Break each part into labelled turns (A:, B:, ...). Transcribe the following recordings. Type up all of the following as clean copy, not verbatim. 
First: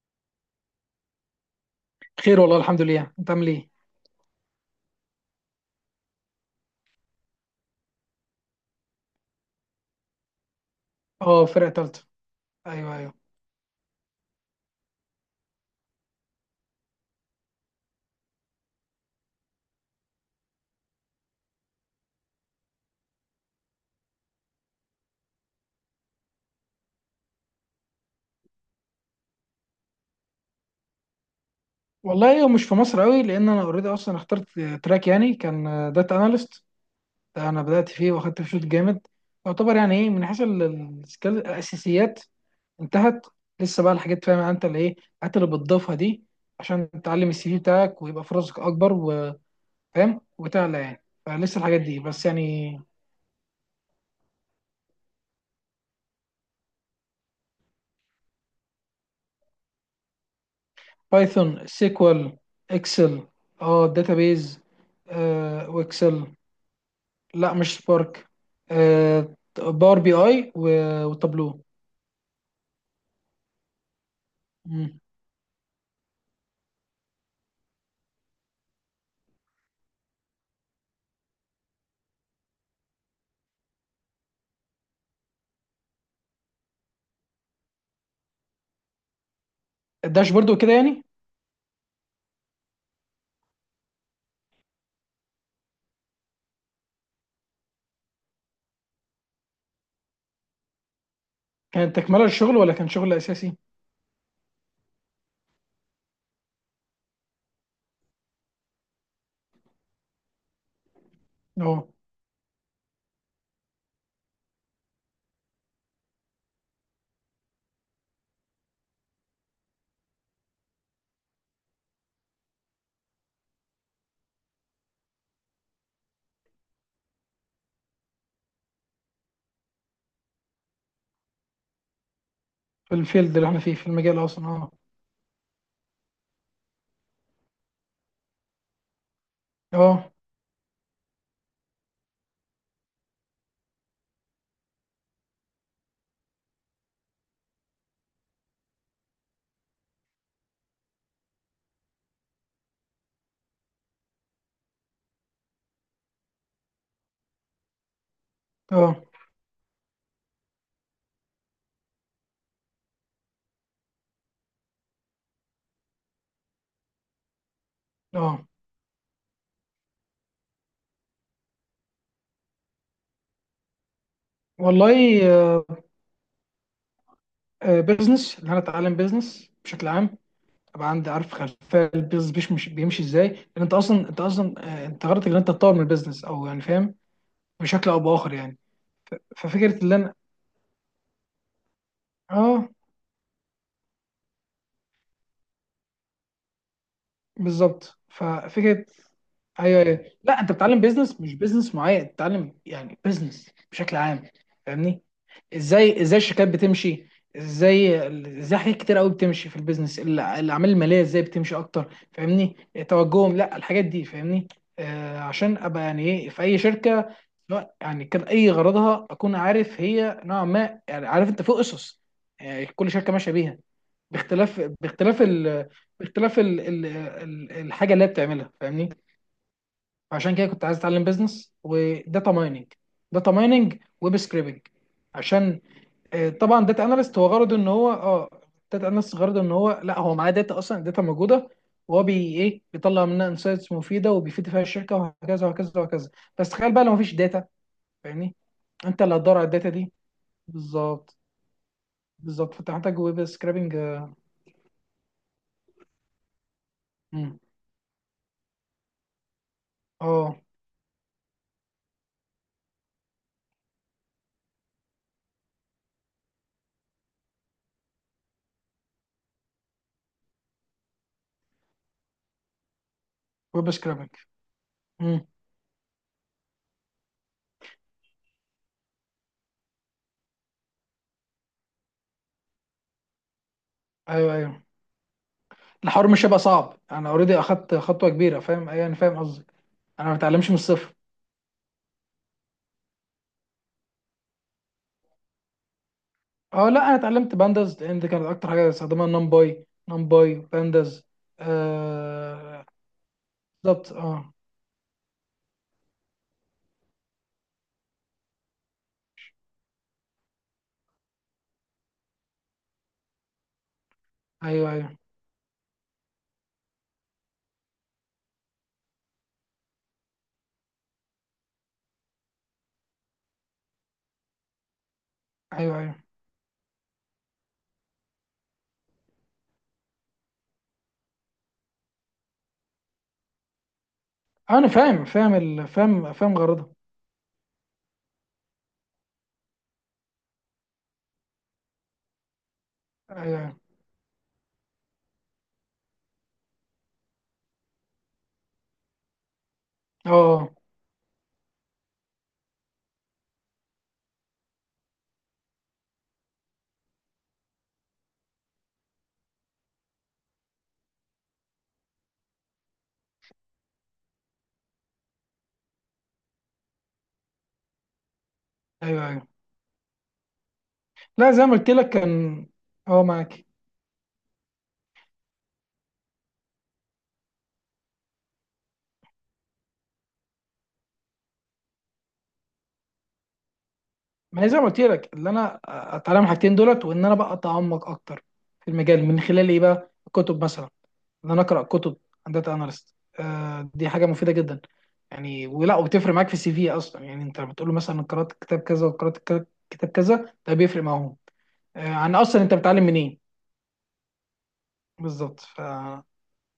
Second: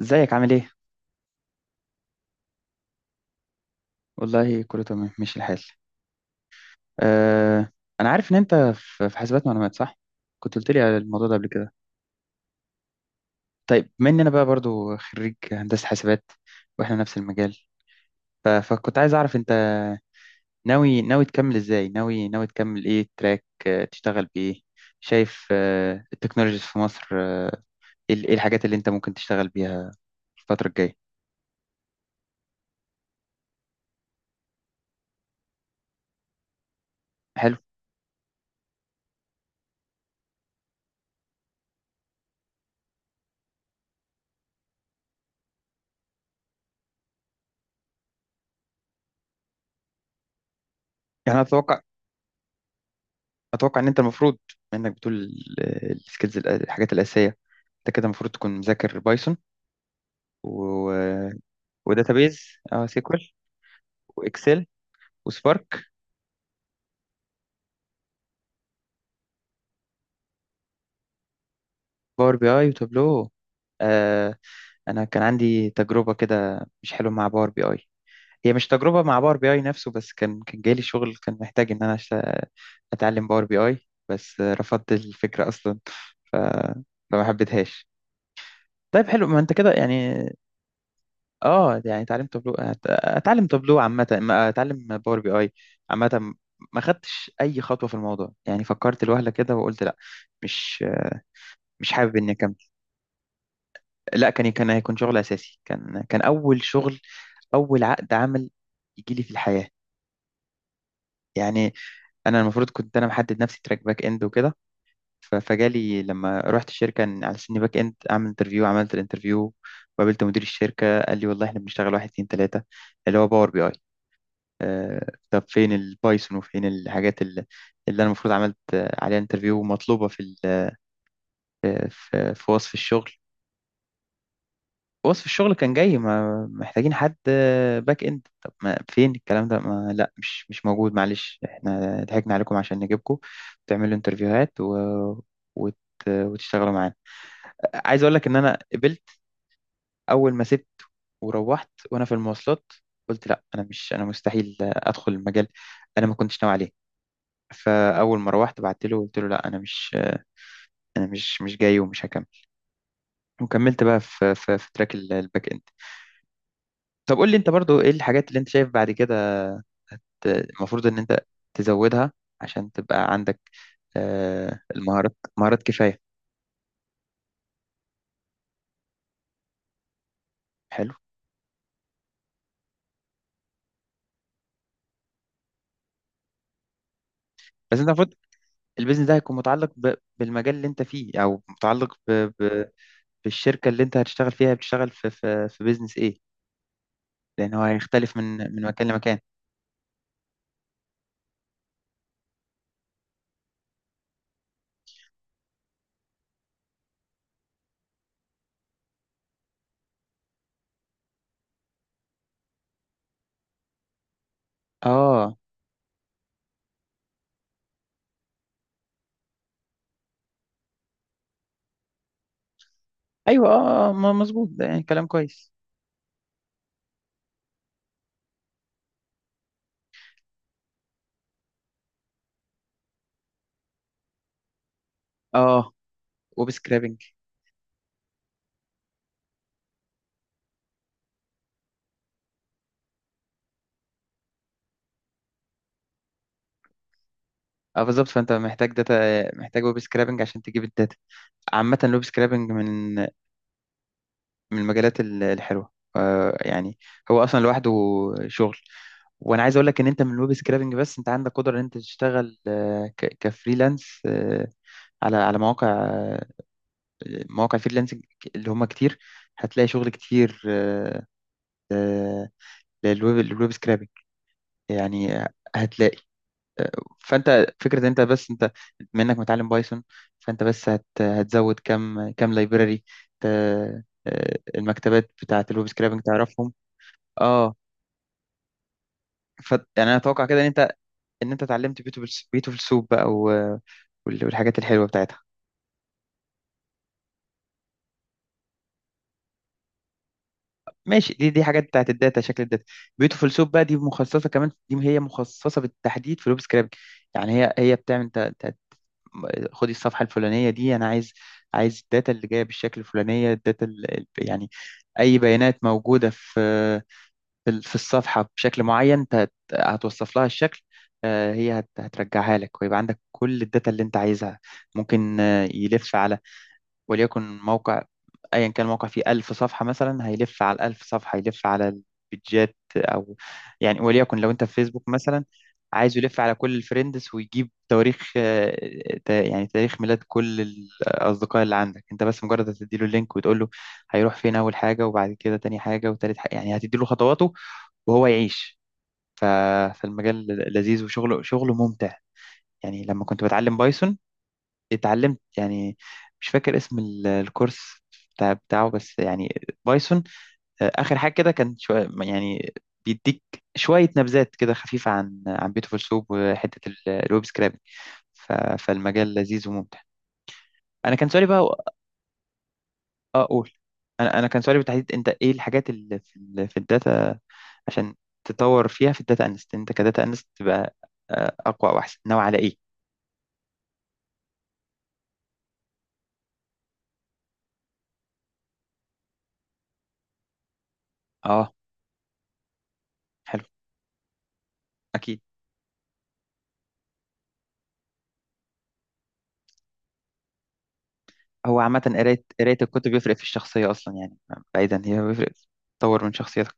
A: ازيك عامل ايه؟
B: خير والله الحمد لله. انت عامل ايه؟
A: والله كله تمام ماشي الحال. أه انا عارف ان انت في حاسبات معلومات صح؟ كنت قلت لي على الموضوع ده
B: اه،
A: قبل
B: فرقه
A: كده.
B: ثالثه. ايوه، ايوه.
A: طيب بما ان انا بقى برضو خريج هندسة حاسبات، واحنا نفس المجال. فكنت عايز اعرف انت ناوي تكمل ازاي؟ ناوي تكمل ايه، تراك تشتغل بايه؟ شايف التكنولوجيز في مصر، ايه إيه الحاجات اللي انت ممكن تشتغل بيها الفترة الجاية؟
B: والله هو مش في مصر قوي، لان انا اوريدي اصلا اخترت تراك يعني، كان داتا اناليست. ده
A: حلو.
B: انا بدات فيه واخدت فيه شوط جامد. يعتبر يعني ايه، من حيث الاساسيات انتهت. لسه بقى الحاجات، فاهم يعني انت، اللي ايه الحاجات اللي بتضيفها دي عشان تعلم السي في بتاعك ويبقى فرصك اكبر، وفاهم وتعلى يعني
A: يعني
B: فلسه
A: اتوقع،
B: الحاجات دي بس يعني.
A: اتوقع ان انت المفروض انك بتقول السكيلز، الحاجات الاساسيه. انت كده المفروض تكون مذاكر بايثون، و
B: بايثون، سيكوال،
A: وداتابيز. اه،
B: اكسل،
A: سيكوال
B: اه داتابيز،
A: واكسل وسبارك،
B: واكسل. لا، مش سبارك. باور بي اي وتابلو.
A: باور بي اي وتابلو. آه.
B: مم.
A: انا كان عندي تجربه كده مش حلوه مع باور بي اي. هي مش تجربه مع باور بي اي نفسه، بس كان جاي لي شغل كان محتاج ان انا اتعلم باور بي اي. بس رفضت الفكره اصلا. ف... فما حبيتهاش. طيب حلو، ما انت كده يعني.
B: الداشبورد وكده يعني.
A: اه يعني اتعلم تابلو، اتعلم تابلو عامة، اتعلم باور بي اي عامة. ما خدتش اي خطوة في الموضوع، يعني فكرت لوهلة كده وقلت لا، مش مش
B: كانت
A: حابب
B: تكملة
A: اني اكمل.
B: للشغل ولا كان شغل أساسي؟
A: لا، كان هيكون شغل اساسي، كان اول شغل، اول عقد عمل يجي لي في الحياة يعني.
B: اه،
A: انا المفروض كنت انا محدد نفسي تراك باك اند وكده. فجالي لما رحت الشركة، على سني باك اند اعمل انترفيو. عملت الانترفيو وقابلت مدير الشركة، قال لي والله احنا بنشتغل واحد اتنين تلاتة، اللي هو باور بي اي. طب فين البايثون وفين الحاجات اللي، اللي انا المفروض عملت عليها انترفيو، ومطلوبه في في وصف
B: في
A: الشغل؟
B: الفيلد اللي احنا فيه في المجال أصلا. اه،
A: وصف الشغل كان جاي ما محتاجين حد باك اند. طب ما فين الكلام ده؟ ما لا،
B: اه،
A: مش موجود. معلش، احنا ضحكنا عليكم عشان نجيبكم تعملوا انترفيوهات و... وت... وتشتغلوا معانا. عايز اقول لك ان انا قبلت. اول ما سبت وروحت وانا في المواصلات، قلت لا انا مش، انا مستحيل ادخل المجال، انا ما كنتش ناوي عليه. فاول ما روحت بعت له
B: اه،
A: قلت له لا انا مش، انا مش جاي ومش هكمل. وكملت بقى في تراك الباك اند. طب قول لي انت برضو ايه الحاجات اللي
B: اه.
A: انت شايف بعد كده المفروض ان انت تزودها، عشان تبقى عندك المهارات،
B: والله،
A: مهارات
B: آه،
A: كفاية.
B: بيزنس، اللي أنا أتعلم بيزنس بشكل عام. أبقى
A: حلو.
B: عندي عارف خلفية البيزنس، بيمشي إزاي، لأن أنت أصلا أنت أصلا. أنت غرضك إن أنت تطور من البيزنس، أو يعني فاهم
A: بس انت
B: بشكل أو
A: المفروض
B: بآخر يعني.
A: البيزنس ده هيكون متعلق
B: ففكرة اللي أنا،
A: بالمجال اللي انت فيه، او متعلق
B: اه
A: بالشركة اللي انت هتشتغل فيها. بتشتغل في بيزنس ايه؟ لان هو
B: بالظبط،
A: هيختلف من
B: ففكرة.
A: مكان لمكان.
B: ايوه، ايوه، لا انت بتتعلم بيزنس، مش بيزنس معين، بتتعلم يعني بيزنس بشكل عام، فاهمني. ازاي ازاي الشركات بتمشي، ازاي ازاي حاجات كتير قوي بتمشي في البيزنس، الاعمال الماليه ازاي بتمشي اكتر، فاهمني توجههم لا الحاجات دي، فاهمني. آه،
A: اه.
B: عشان ابقى يعني ايه، في اي شركه، سواء يعني كان اي غرضها، اكون عارف هي نوعا ما، يعني عارف انت، في اسس يعني كل شركه ماشيه
A: ايوه
B: بيها،
A: اه، مظبوط،
B: باختلاف
A: ده يعني كلام
B: باختلاف
A: كويس.
B: الحاجه اللي هي بتعملها، فاهمني. عشان كده كنت عايز اتعلم بيزنس وداتا مايننج، داتا مايننج، ويب سكريبنج. عشان،
A: اه ويب
B: طبعا داتا
A: سكرابنج.
B: اناليست هو غرضه ان هو، داتا اناليست غرضه ان هو، لا هو معاه داتا اصلا، داتا موجوده، وهو بي ايه بيطلع منها انسايتس مفيده، وبيفيد فيها الشركه، وهكذا وهكذا وهكذا. بس تخيل بقى لو مفيش داتا،
A: اه بالظبط، فانت
B: فاهمني.
A: محتاج داتا،
B: انت اللي هتدور على
A: محتاج
B: الداتا
A: ويب
B: دي،
A: سكرابنج عشان تجيب الداتا.
B: بالظبط.
A: عامة الويب سكرابنج
B: بالظبط، فانت
A: من
B: محتاج ويب سكريبنج، اه.
A: من المجالات الحلوة، يعني. هو
B: مم.
A: اصلا لوحده شغل. وانا عايز اقول لك ان انت من الويب
B: آه،
A: سكرابنج بس، انت عندك قدرة ان انت تشتغل كفريلانس، على مواقع، مواقع فريلانسنج اللي هم كتير. هتلاقي شغل كتير، آه، للويب، للويب
B: ويب
A: سكرابنج
B: سكريبنج.
A: يعني.
B: مم.
A: هتلاقي، فانت فكره ان انت بس انت بما انك متعلم بايثون، فانت بس هتزود كم، كم لايبراري،
B: ايوه، ايوه،
A: المكتبات بتاعه الويب سكرابنج
B: الحوار مش هيبقى
A: تعرفهم.
B: صعب، انا اوريدي
A: اه.
B: اخدت خطوه كبيره، فاهم أيوة، انا فاهم قصدي.
A: ف يعني انا
B: انا ما
A: اتوقع كده ان
B: بتعلمش من
A: انت،
B: الصفر.
A: ان انت اتعلمت بيوتيفول، بيوتيفول سوب بقى والحاجات الحلوه بتاعتها.
B: اه، لا انا اتعلمت بانداز، لان دي كانت اكتر حاجه بستخدمها، نمباي، نمباي بانداز.
A: ماشي، دي حاجات بتاعت الداتا، شكل الداتا.
B: آه
A: بيوتيفول سوب بقى دي
B: بالظبط،
A: مخصصه،
B: اه.
A: كمان دي هي مخصصه بالتحديد في الويب سكرابنج. يعني هي بتعمل خدي الصفحه الفلانيه دي، انا عايز، عايز الداتا اللي جايه بالشكل الفلانيه. الداتا يعني
B: ايوه، ايوه.
A: اي بيانات موجوده في في الصفحه بشكل معين، انت هتوصف لها الشكل، هي هترجعها لك، ويبقى عندك كل الداتا اللي انت عايزها. ممكن
B: ايوه،
A: يلف
B: ايوه.
A: على، وليكن موقع ايا كان الموقع فيه 1000 صفحه مثلا، هيلف على ال 1000 صفحه، هيلف على البيدجات او، يعني وليكن لو انت في
B: انا
A: فيسبوك
B: فاهم
A: مثلا،
B: فاهم
A: عايزه
B: فاهم
A: يلف على
B: فاهم
A: كل
B: غرضها.
A: الفريندز ويجيب تواريخ، يعني تاريخ ميلاد كل الاصدقاء اللي عندك. انت بس مجرد هتديله اللينك
B: ايوه،
A: وتقول له
B: ايوه،
A: هيروح فين اول حاجه، وبعد كده تاني حاجه، وتالت حاجه، يعني هتديله خطواته وهو يعيش. ف-
B: اه،
A: فالمجال لذيذ، شغله ممتع. يعني لما كنت بتعلم بايثون، اتعلمت يعني، مش فاكر اسم الكورس بتاعه، بس يعني بايثون. اخر حاجه كده كان شوية يعني بيديك شويه نبذات كده خفيفه عن بيوتيفول سوب، وحته الويب سكرابنج.
B: ايوه،
A: فالمجال
B: ايوه.
A: لذيذ وممتع. انا كان سؤالي
B: لا زي ما
A: بقى،
B: قلت لك كان، اه
A: اه
B: معاك.
A: اقول، انا كان سؤالي بالتحديد، انت ايه الحاجات اللي في في الداتا عشان تطور فيها، في الداتا انست؟ انت كداتا انست تبقى اقوى واحسن، ناوي على ايه؟
B: ما هي زي ما قلت لك، اللي انا اتعلم الحاجتين دولت وان انا بقى اتعمق اكتر في المجال، من خلال ايه بقى، الكتب مثلا. ان انا
A: اه.
B: اقرا كتب عن داتا اناليست،
A: حلو.
B: آه دي حاجه مفيده جدا.
A: اكيد.
B: يعني، ولا وبتفرق معاك في السي في اصلا؟ يعني انت بتقول له مثلا قرات كتاب كذا وقرات كتاب كذا، ده بيفرق معاهم؟
A: هو عامة
B: آه، عن
A: قراية
B: اصلا انت
A: قراية
B: بتتعلم
A: الكتب بيفرق
B: منين.
A: في الشخصية أصلا يعني. بعيدا هي بيفرق،
B: بالظبط،
A: تطور من شخصيتك.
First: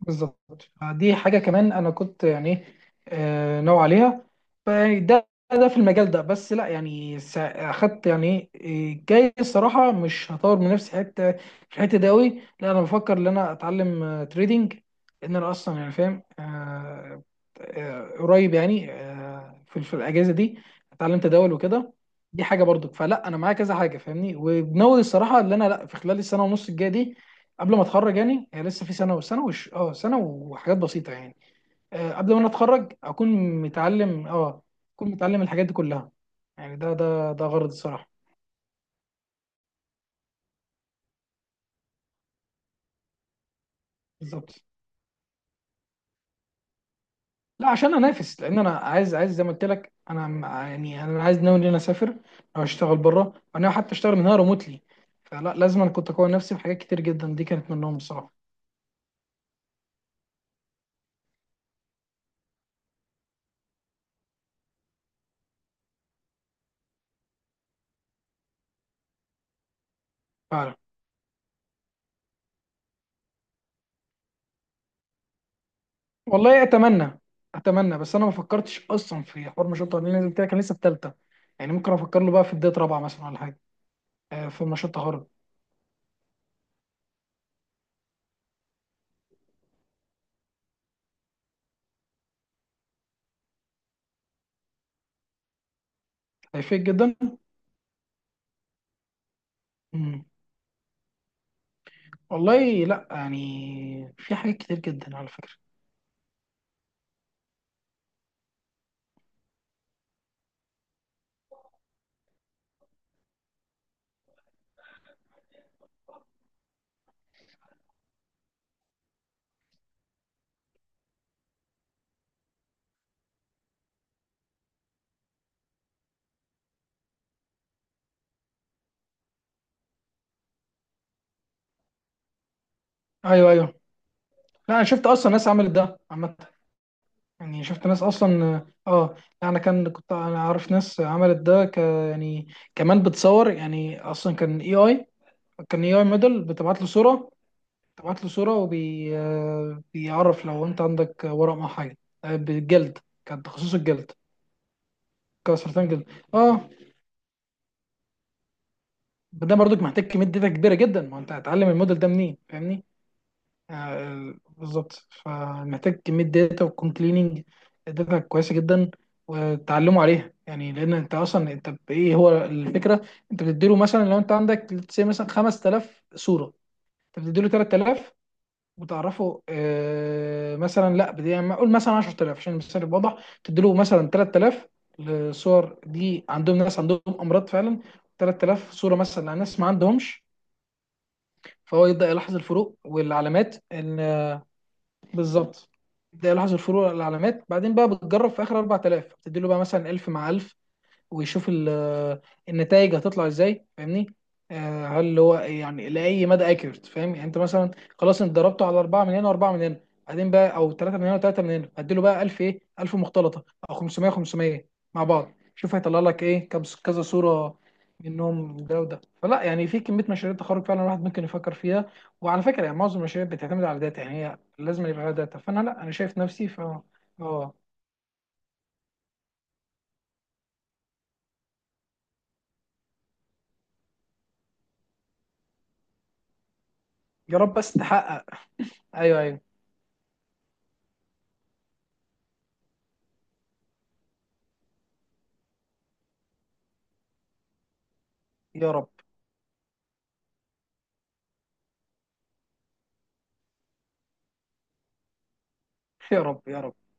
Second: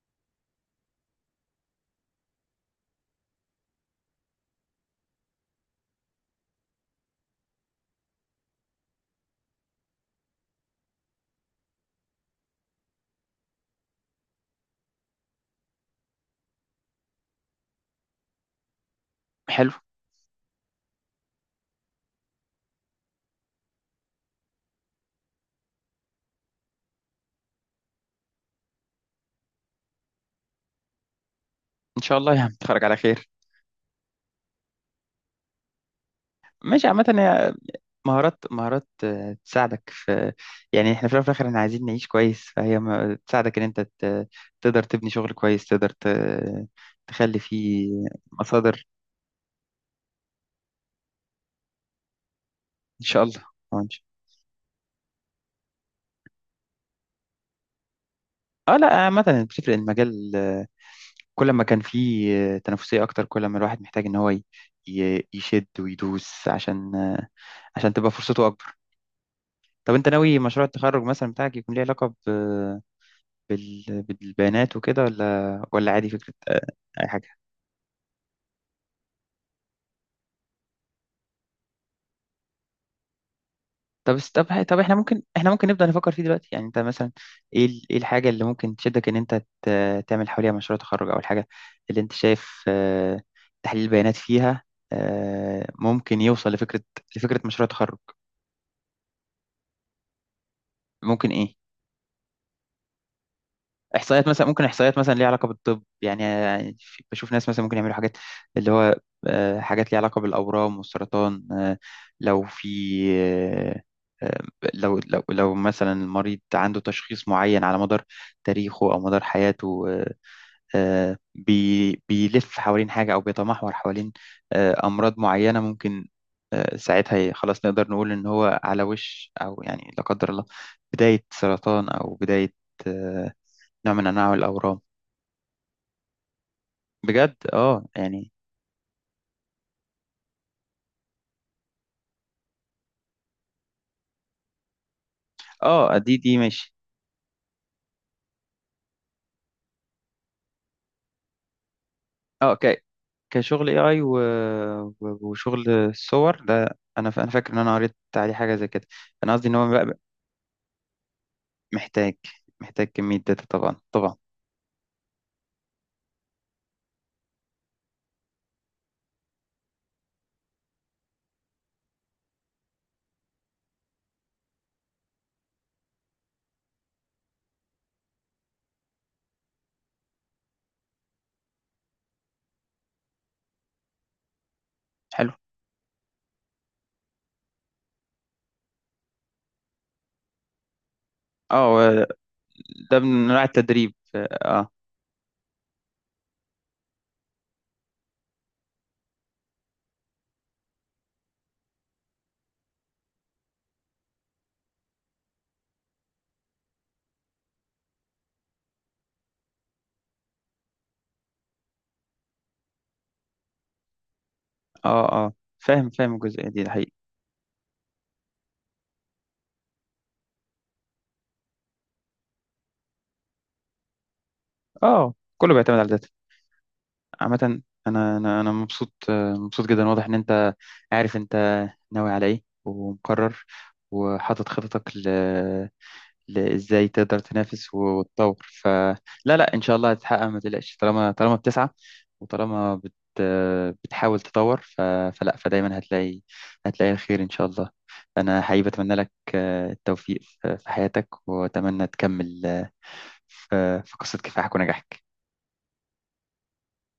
B: بالظبط، دي حاجة كمان أنا كنت يعني ناوي عليها. فيعني ده في المجال ده، بس لا يعني، أخدت يعني إيه، جاي الصراحة مش هطور من نفسي حتة في الحتة دي أوي. لا أنا بفكر إن أنا أتعلم تريدينج، لأن أنا أصلا يعني فاهم، قريب يعني،
A: حلو.
B: في الأجازة دي أتعلم تداول وكده. دي حاجة برضك، فلا أنا معايا كذا حاجة فاهمني، وناوي الصراحة إن أنا لا، في خلال السنة ونص الجاية دي قبل ما اتخرج. يعني هي لسه في سنه، وسنه وش اه سنه وحاجات بسيطه يعني.
A: إن
B: آه،
A: شاء
B: قبل
A: الله
B: ما انا
A: يعني تخرج
B: اتخرج،
A: على خير.
B: متعلم اه اكون متعلم الحاجات دي كلها. يعني
A: ماشي،
B: ده
A: عامة
B: ده ده
A: هي
B: غرض الصراحه.
A: مهارات، مهارات تساعدك في، يعني احنا في الأول وفي الآخر احنا عايزين نعيش كويس. فهي تساعدك إن أنت
B: بالظبط.
A: تقدر تبني شغل كويس، تقدر تخلي
B: لا
A: فيه
B: عشان انافس، لان انا
A: مصادر،
B: عايز، زي ما قلت لك انا، يعني انا عايز ناوي ان انا اسافر او اشتغل
A: إن شاء
B: بره،
A: الله.
B: انا
A: آه، إن
B: حتى
A: شاء-
B: اشتغل من هنا ريموتلي. فلا لازم أنا كنت اقوي نفسي بحاجات كتير جدا، دي كانت منهم الصراحه.
A: اه لا عامة بتفرق. المجال كل ما كان في تنافسية أكتر، كل ما الواحد محتاج إن هو يشد ويدوس، عشان عشان تبقى فرصته أكبر. طب أنت ناوي مشروع
B: فعلا.
A: التخرج مثلا بتاعك يكون ليه علاقة بالبيانات وكده، ولا عادي فكرة
B: والله
A: أي
B: اتمنى،
A: حاجة؟
B: بس انا ما فكرتش اصلا في حوار مشروع التخرج، لأن زي ما قلت لك انا لسه في ثالثه، يعني ممكن افكر له بقى في بدايه رابعه مثلا ولا حاجه. آه،
A: طب
B: في
A: طب
B: مشروع
A: إحنا ممكن،
B: التخرج
A: إحنا ممكن نبدأ نفكر فيه دلوقتي يعني. أنت مثلا إيه إيه الحاجة اللي ممكن تشدك إن أنت تعمل حواليها مشروع تخرج، أو الحاجة اللي أنت شايف تحليل البيانات فيها، ممكن يوصل لفكرة،
B: هيفيد جدا.
A: لفكرة مشروع تخرج.
B: مم.
A: ممكن إيه،
B: والله لا، يعني
A: احصائيات
B: في
A: مثلا،
B: حاجات
A: ممكن
B: كتير
A: احصائيات مثلا
B: جدا
A: ليها
B: على
A: علاقه
B: فكرة.
A: بالطب يعني. يعني بشوف ناس مثلا ممكن يعملوا حاجات، اللي هو حاجات ليها علاقه بالاورام والسرطان. لو في، آه، آه، لو مثلا المريض عنده تشخيص معين على مدار تاريخه او مدار حياته، بيلف حوالين حاجة، أو بيتمحور حوالين أمراض معينة. ممكن ساعتها خلاص نقدر نقول إن هو على وش، أو يعني لا قدر الله بداية سرطان، أو بداية آه،
B: ايوه، ايوه،
A: نوع من أنواع
B: لا
A: الأورام.
B: انا شفت اصلا ناس عملت ده عامة،
A: بجد
B: يعني
A: اه
B: شفت ناس
A: يعني.
B: اصلا، اه. انا كنت انا عارف ناس عملت ده، يعني كمان بتصور، يعني اصلا كان اي، كان اي
A: اه
B: اي
A: دي دي
B: موديل
A: ماشي.
B: بتبعت له صورة، بتبعت له صورة وبي آه، بيعرف لو انت عندك ورق مع حاجة، آه،
A: اه
B: بالجلد. كان
A: كشغل
B: تخصصه
A: AI و...
B: الجلد، كان
A: وشغل
B: سرطان جلد.
A: الصور
B: اه،
A: ده، أنا ف... أنا فاكر إن أنا قريت عليه حاجة زي كده. أنا قصدي إن
B: ده
A: هو
B: برضك
A: بقى
B: محتاج كميه داتا كبيره جدا، ما انت هتعلم الموديل ده
A: محتاج،
B: منين، فاهمني.
A: محتاج كمية داتا طبعا، طبعا.
B: آه بالظبط، فمحتاج كميه داتا، ويكون كليننج داتا كويسه جدا وتعلموا عليها يعني. لان انت اصلا، بايه هو الفكره، انت بتديله مثلا، لو انت عندك say مثلا 5000 صوره، انت بتديله 3000 وتعرفه، آه مثلا لا، بدي يعني اقول مثلا 10000 عشان المثال يبقى واضح، تديله مثلا 3000
A: حلو.
B: لصور دي، عندهم ناس عندهم امراض فعلا، 3000 صوره مثلا لناس ما عندهمش، فهو
A: اه.
B: يبدأ يلاحظ الفروق
A: ده من انواع
B: والعلامات
A: التدريب
B: ان، آه،
A: اه.
B: بالظبط. يبدأ يلاحظ الفروق والعلامات، بعدين بقى بتجرب في اخر 4000، بتدي له بقى مثلا 1000 مع 1000، ويشوف النتائج هتطلع ازاي، فاهمني. آه، هل هو يعني لاي مدى اكيوريت، فاهم يعني، انت مثلا خلاص انت ضربته على اربعه من هنا واربعه من هنا، بعدين بقى او ثلاثه من هنا وثلاثه من هنا، هديله بقى 1000، ايه 1000 مختلطه، او 500 500 مع
A: اه.
B: بعض،
A: اه
B: شوف
A: فاهم،
B: هيطلع
A: فاهم
B: لك
A: الجزئيه
B: ايه كم
A: دي، ده حقيقي.
B: كذا صوره منهم، ده وده. فلا يعني في كميه مشاريع تخرج فعلا الواحد ممكن يفكر فيها، وعلى فكره يعني معظم المشاريع بتعتمد على داتا، يعني هي لازم يبقى لها
A: اه
B: داتا.
A: كله
B: فانا
A: بيعتمد على
B: لا، انا
A: الداتا
B: شايف نفسي ف، اه.
A: عامه. انا مبسوط، مبسوط جدا. واضح ان انت عارف انت ناوي على ايه، ومقرر، وحاطط خططك ازاي تقدر
B: يا رب بس
A: تنافس
B: تحقق.
A: وتطور. فلا،
B: ايوه،
A: لا
B: ايوه.
A: لا، ان شاء الله هتتحقق، ما تقلقش. طالما، طالما بتسعى، وطالما بتحاول تطور، فلا، فدايما هتلاقي، هتلاقي الخير ان شاء الله. انا حقيقي
B: يا رب،
A: بتمنى لك التوفيق في حياتك، واتمنى تكمل في قصة كفاحك ونجاحك.
B: يا رب، يا رب.